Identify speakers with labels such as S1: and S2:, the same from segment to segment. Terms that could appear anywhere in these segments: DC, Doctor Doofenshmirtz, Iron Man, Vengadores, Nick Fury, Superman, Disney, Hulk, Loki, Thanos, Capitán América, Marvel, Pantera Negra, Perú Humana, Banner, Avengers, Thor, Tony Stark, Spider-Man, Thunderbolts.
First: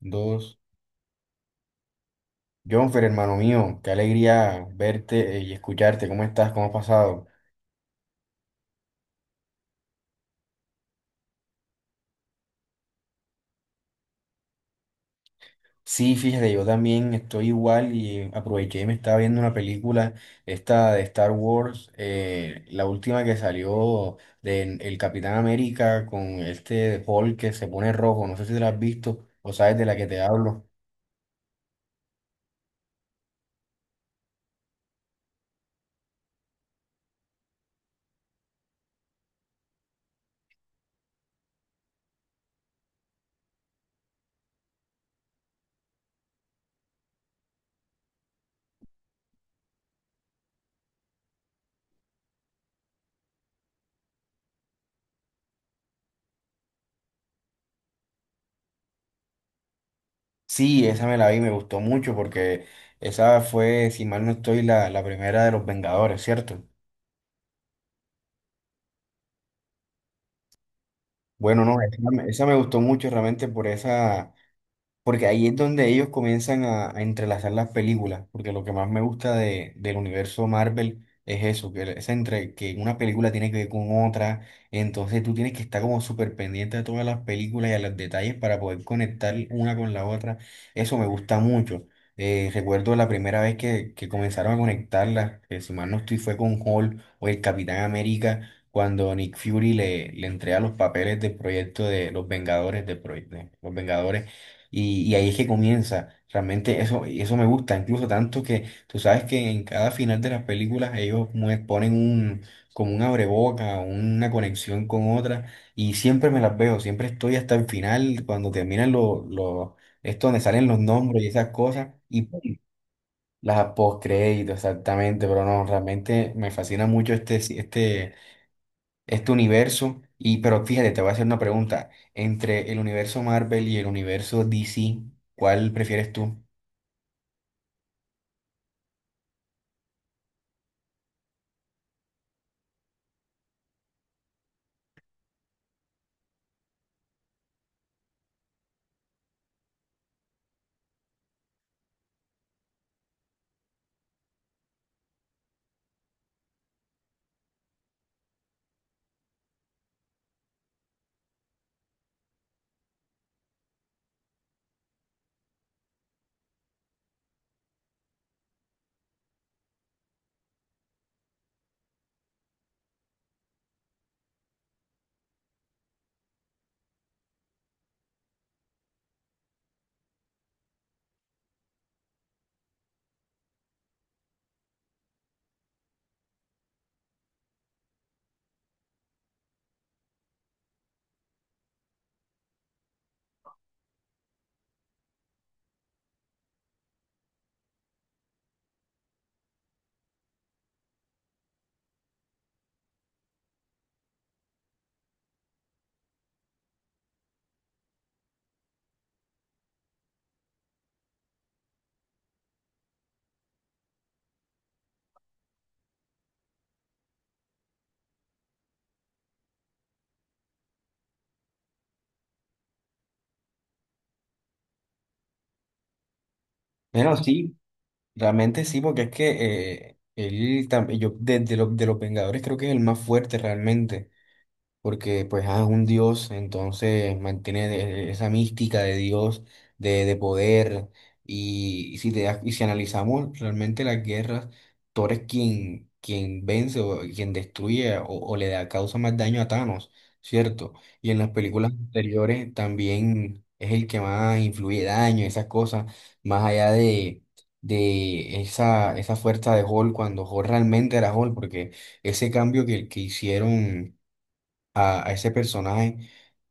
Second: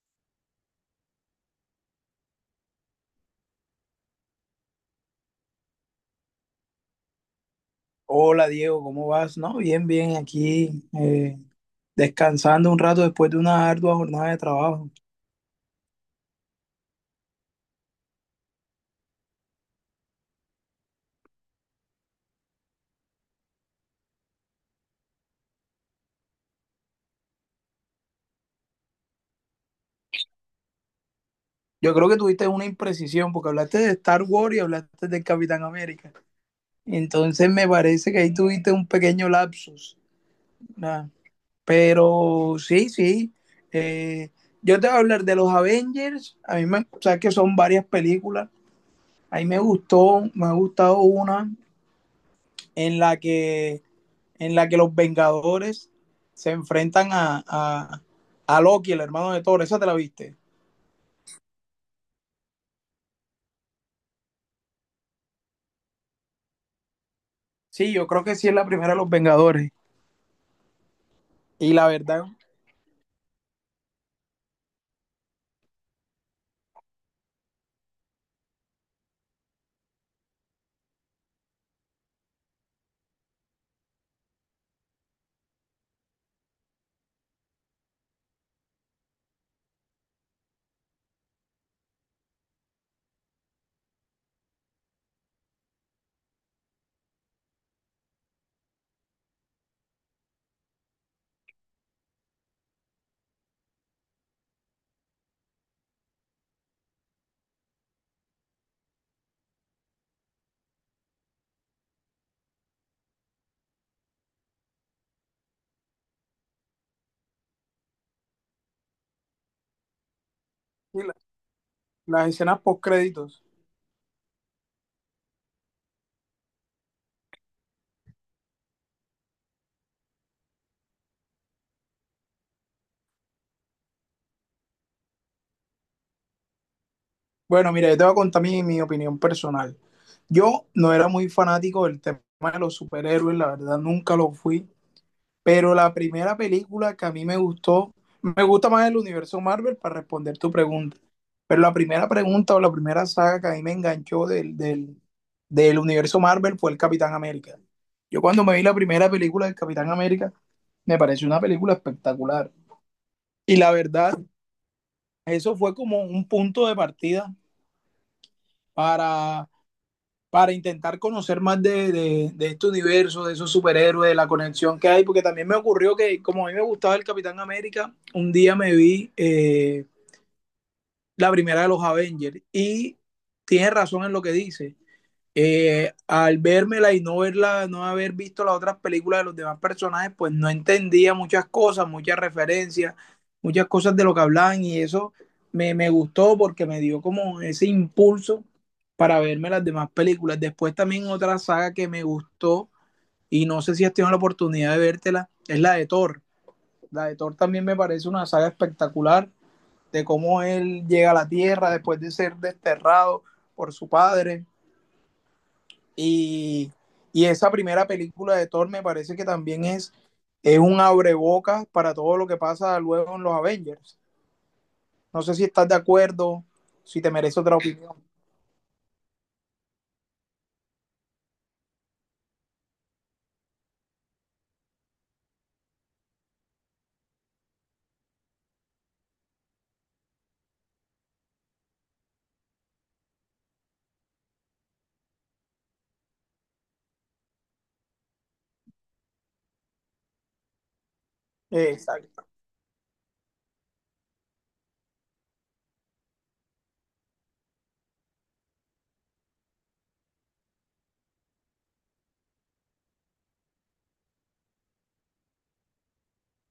S1: Dos. Jonfer, hermano mío, qué alegría verte y escucharte. ¿Cómo estás? ¿Cómo has pasado?
S2: Hola Diego, ¿cómo vas? No, bien, bien, aquí descansando un rato después de una ardua jornada de trabajo.
S1: Sí, fíjate, yo también estoy igual y aproveché y me estaba viendo una película, esta de Star Wars, la última que salió del el Capitán América con este Hulk que se pone rojo. No sé si te la has visto o sabes de la que te hablo.
S2: Yo creo que tuviste una imprecisión porque hablaste de Star Wars y hablaste del Capitán América. Entonces me parece que ahí tuviste un pequeño lapsus. Nada. Pero sí, sí. eh, yo te voy a hablar de los Avengers. A mí me, o sea, que son varias películas. A mí me gustó, me ha gustado una en la que en la que los Vengadores se enfrentan a Loki, el hermano de Thor. ¿Esa te la viste?
S1: Sí, esa me la vi, me gustó mucho porque esa fue, si mal no estoy, la primera de los Vengadores, ¿cierto?
S2: Sí, yo creo que sí es la primera de los Vengadores.
S1: Bueno,
S2: Y
S1: no,
S2: la verdad,
S1: esa me gustó mucho realmente por esa, porque ahí es donde ellos comienzan a entrelazar las películas, porque lo que más me gusta de, del universo Marvel es eso, que, es entre, que una película tiene que ver con otra, entonces tú tienes que estar como súper pendiente de todas las películas y a los detalles para poder conectar una con la otra, eso me gusta mucho. Recuerdo la primera vez que comenzaron a conectarlas, que si mal no estoy fue con Hulk o el Capitán América, cuando Nick Fury le, le entrega los papeles del proyecto de los Vengadores, del proyecto, los Vengadores y ahí es que comienza. Realmente eso, eso me gusta, incluso tanto que tú sabes que en cada final de las películas ellos ponen un, como un abreboca, una conexión con otra, y siempre me las veo, siempre estoy hasta el final, cuando terminan los, esto donde salen los
S2: y la-
S1: nombres y esas cosas, y
S2: las
S1: ¡pum!
S2: escenas post créditos.
S1: Las postcréditos, exactamente, pero no, realmente me fascina mucho este, este, este universo. Y, pero fíjate, te voy a hacer una pregunta. Entre el universo Marvel y el universo DC, ¿cuál prefieres tú?
S2: Bueno, mira, yo te voy a contar mi opinión personal. Yo no era muy fanático del tema de los superhéroes, la verdad nunca lo fui. Pero la primera película que a mí me gustó, me gusta más el universo Marvel para responder tu pregunta. Pero la primera pregunta o la primera saga que a mí me enganchó del universo Marvel fue el Capitán América. Yo cuando me vi la primera película del Capitán América, me pareció una película espectacular. Y la verdad, eso fue como un punto de partida para para intentar conocer más este universo, de esos superhéroes, de la conexión que hay, porque también me ocurrió que como a mí me gustaba el Capitán América, un día me vi la primera de los Avengers y tiene razón en lo que dice al vérmela y no verla, no haber visto las otras películas de los demás personajes, pues no entendía muchas cosas, muchas referencias, muchas cosas de lo que hablaban y eso me, me gustó porque me dio como ese impulso para verme las demás películas. Después también otra saga que me gustó y no sé si has tenido la oportunidad de vértela, es la de Thor. La de Thor también me parece una saga espectacular de cómo él llega a la Tierra después de ser desterrado por su padre y, y esa primera película de Thor me parece que también es un abrebocas para todo lo que pasa luego en los Avengers. No sé si estás de acuerdo, si te
S1: Bueno,
S2: merece
S1: sí,
S2: otra opinión.
S1: realmente sí, porque es que yo de los Vengadores creo que es el más fuerte realmente. Porque pues es un Dios, entonces mantiene esa mística de Dios, de poder, y y si analizamos realmente las guerras, Thor es quien, quien vence o quien destruye o le da, causa más daño a Thanos, ¿cierto? Y en las películas sí,
S2: Exacto.
S1: anteriores también es el que más influye daño, esas cosas, más allá de esa, esa fuerza de Hulk cuando Hulk realmente era Hulk, porque ese cambio que hicieron a ese personaje.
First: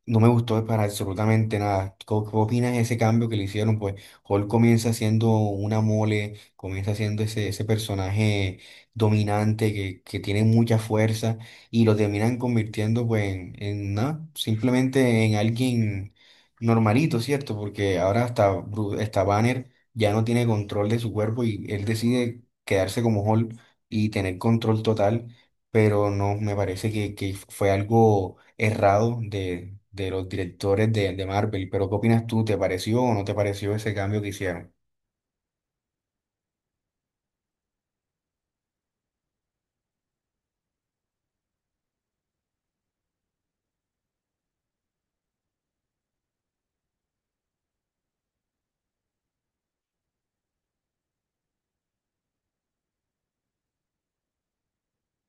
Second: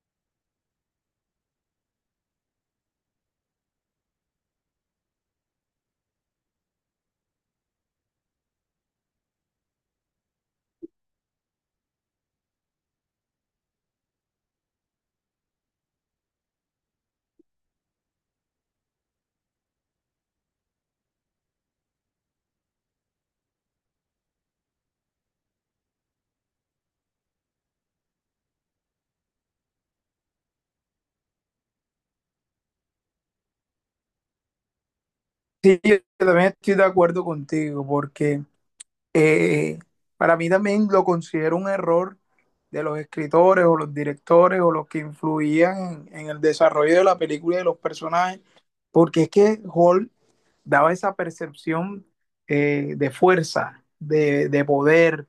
S1: No me gustó para absolutamente nada. ¿Qué, qué opinas de ese cambio que le hicieron? Pues Hulk comienza siendo una mole, comienza siendo ese, ese personaje dominante que tiene mucha fuerza y lo terminan convirtiendo pues en nada, simplemente en alguien normalito, ¿cierto? Porque ahora hasta, hasta Banner ya no tiene control de su cuerpo y él decide quedarse como Hulk y tener control total, pero no, me parece que fue algo errado de los directores de Marvel. Pero ¿qué opinas tú? ¿Te pareció o no te pareció ese cambio que hicieron?
S2: Sí, yo también estoy de acuerdo contigo, porque eh, para mí también lo considero un error de los escritores o los directores o los que influían en el desarrollo de la película y de los personajes, porque es que Hulk daba esa percepción de fuerza, de poder,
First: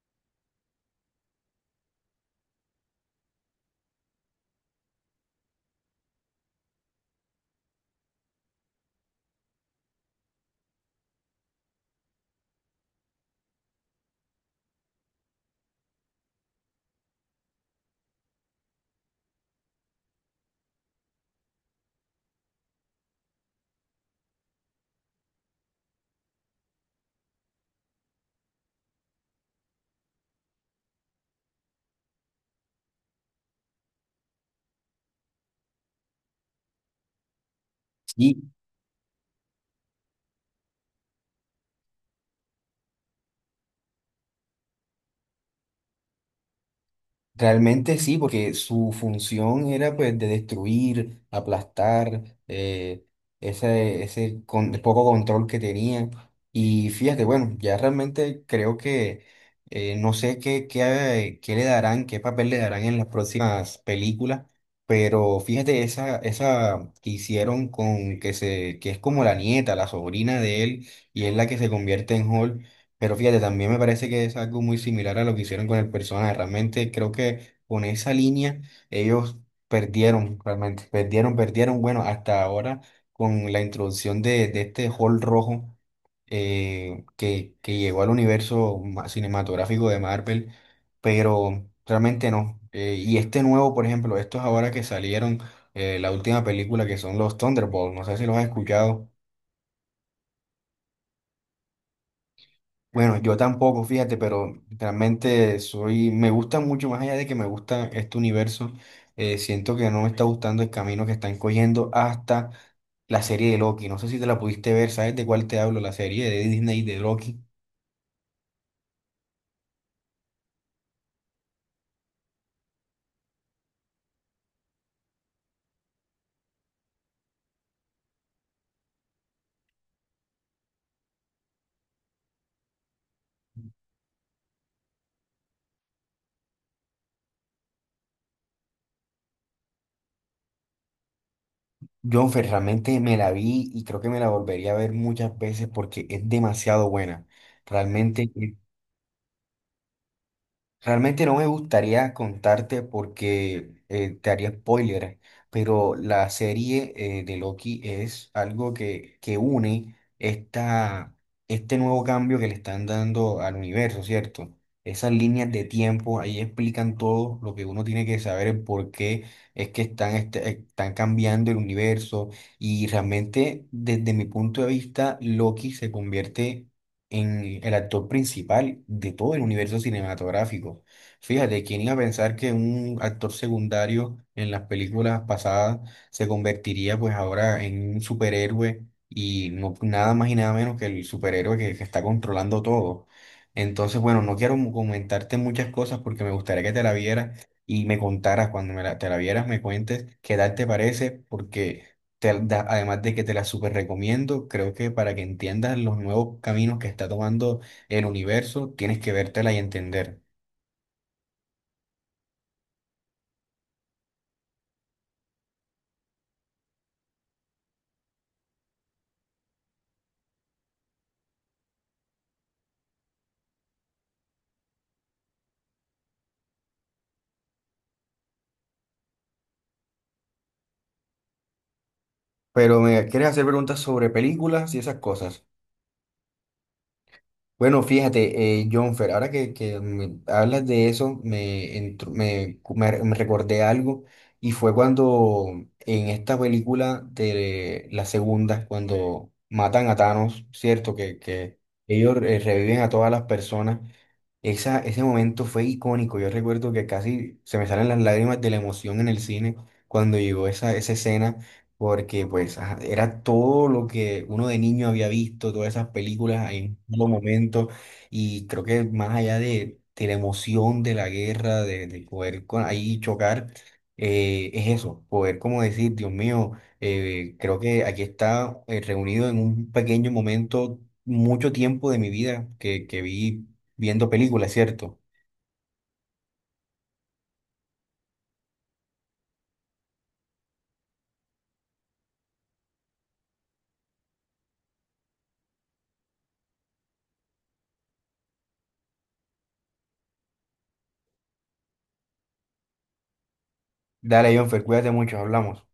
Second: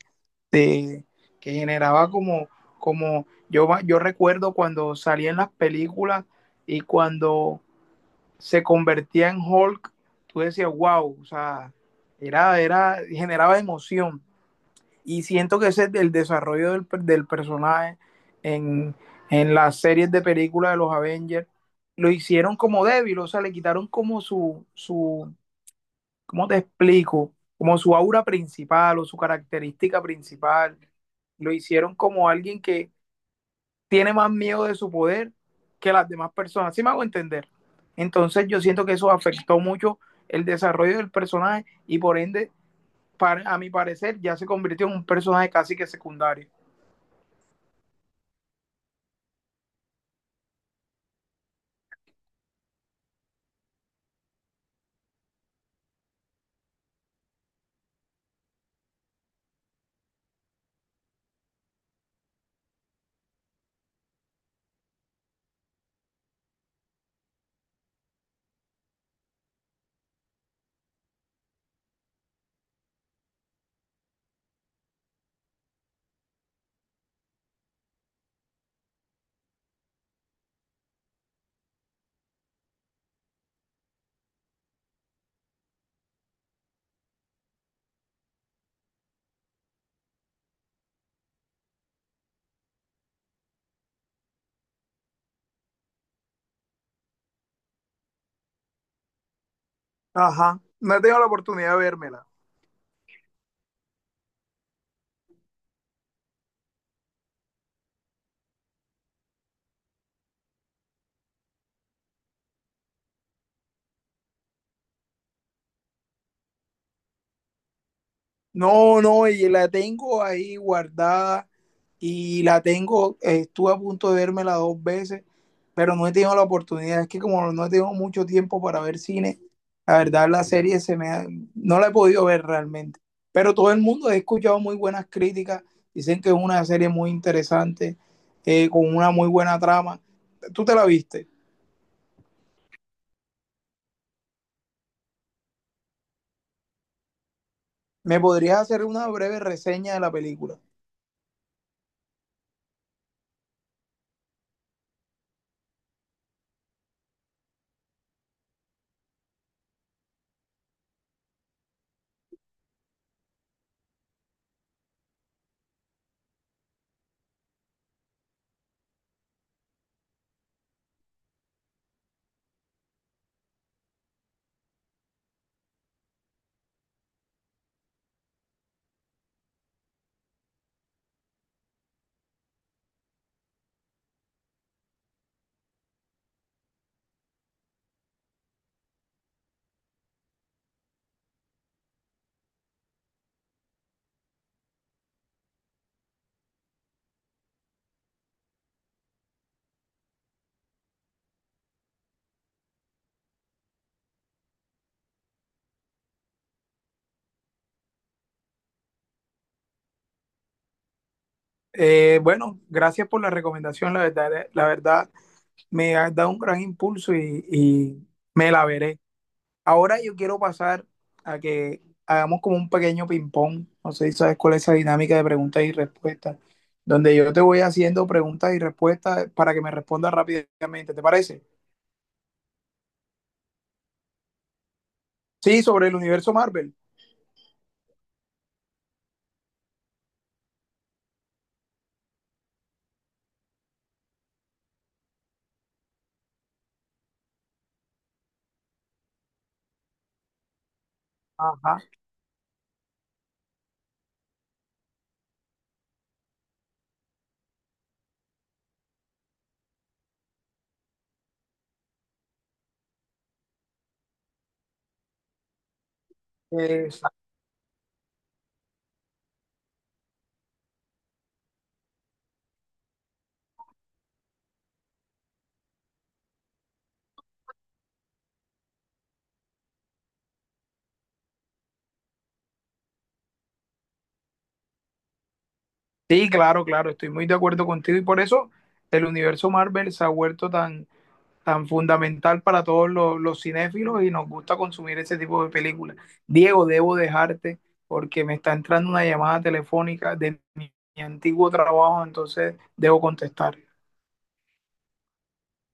S2: de, que generaba como, como yo recuerdo cuando salía en las películas y cuando se convertía en Hulk, tú decías, wow, o sea, era, era, generaba emoción. Y siento que ese es el desarrollo del personaje en, en las series de películas de los Avengers. Lo hicieron como débil, o sea, le quitaron como ¿cómo te explico? Como su aura principal o su característica principal, lo hicieron como alguien que tiene más miedo de su poder que las demás personas. ¿Sí me hago entender?
S1: Sí.
S2: Entonces yo siento que eso afectó mucho el desarrollo del personaje y por ende, a mi parecer, ya se convirtió en un personaje casi que secundario.
S1: Realmente sí, porque su función era pues de destruir, aplastar, ese, poco control que tenía. Y fíjate, bueno, ya realmente creo que no sé qué, qué, qué le darán, qué papel le darán en las próximas películas, pero fíjate esa, esa que hicieron con que se, que es como la nieta, la sobrina de él, y es la que se convierte en Hulk. Pero fíjate, también me parece que es algo muy similar a lo que hicieron con el personaje. Realmente creo que con esa línea ellos perdieron, realmente, perdieron, perdieron. Bueno, hasta ahora con la introducción de este Hall rojo que llegó al universo cinematográfico de Marvel, pero realmente no. Y este nuevo, por ejemplo, estos ahora que salieron, la última película que son los Thunderbolts, no sé si los has escuchado.
S2: Ajá, no he tenido la oportunidad de vérmela.
S1: Bueno, yo tampoco, fíjate, pero realmente soy, me gusta mucho, más allá de que me gusta este universo, siento que no me está gustando el camino que están cogiendo hasta la serie de Loki. No sé si te la pudiste ver, ¿sabes de cuál te hablo? La serie de Disney de Loki.
S2: No, no, y la tengo ahí guardada y la tengo, estuve a punto de vérmela 2 veces, pero no he tenido la oportunidad. Es que como no he tenido mucho tiempo para ver cine, la verdad la serie no la he podido ver realmente. Pero todo el mundo he escuchado muy buenas críticas, dicen que es una serie muy interesante, con una muy buena trama. ¿Tú te la viste?
S1: Yo Fer, realmente me la vi y creo que me la volvería a ver muchas veces porque es demasiado buena.
S2: ¿Me
S1: Realmente
S2: podrías hacer una breve reseña de la película?
S1: realmente no me gustaría contarte porque te haría spoiler, pero la serie de Loki es algo que une esta, este nuevo cambio que le están dando al universo, ¿cierto? Esas líneas de tiempo, ahí explican todo lo que uno tiene que saber, el por qué es que están, están cambiando el universo y realmente desde mi punto de vista, Loki se convierte en el actor principal de todo el universo cinematográfico. Fíjate, ¿quién iba a pensar que un actor secundario en las películas pasadas se convertiría pues ahora en un superhéroe y no, nada más y nada menos que el superhéroe que está controlando todo? Entonces, bueno, no quiero comentarte muchas cosas porque me gustaría que te la vieras y me contaras cuando te la vieras, me cuentes qué tal te parece, porque además de que te la súper recomiendo, creo que para que entiendas los nuevos caminos que está tomando el universo, tienes que vértela y entender.
S2: Bueno, gracias por la recomendación, la verdad, la verdad. Me ha dado un gran impulso y me la veré. Ahora yo quiero pasar a que hagamos como un pequeño ping-pong. No sé si sabes cuál es esa dinámica de preguntas y respuestas, donde yo te voy haciendo preguntas y respuestas para que me respondas rápidamente. ¿Te parece?
S1: Pero me quieres hacer preguntas sobre películas y esas cosas.
S2: Sí, sobre el universo Marvel.
S1: Bueno, fíjate, Jonfer, ahora que me hablas de eso, me, entr- me- me recordé algo y fue cuando en esta película de la segunda, cuando matan a Thanos, ¿cierto? Que
S2: Ajá.
S1: ellos reviven a todas las personas. Esa, ese momento fue icónico. Yo recuerdo que casi se me salen las lágrimas de la emoción en el cine cuando llegó esa, esa escena, porque pues ajá, era todo lo que uno de niño había visto, todas esas películas en un solo
S2: Esa-
S1: momento. Y creo que más allá de la emoción de la guerra, de ahí chocar, es eso, poder como decir, Dios mío, creo que aquí está reunido en un pequeño momento. Mucho tiempo de mi vida que vi viendo películas, cierto.
S2: sí, claro, claro, estoy muy de acuerdo contigo y por eso el universo Marvel se ha vuelto tan tan fundamental para todos los cinéfilos y nos gusta consumir ese tipo de películas. Diego, debo dejarte porque me está entrando una llamada telefónica de mi antiguo trabajo, entonces debo contestar.
S1: Dale, Jonfer, cuídate mucho, hablamos.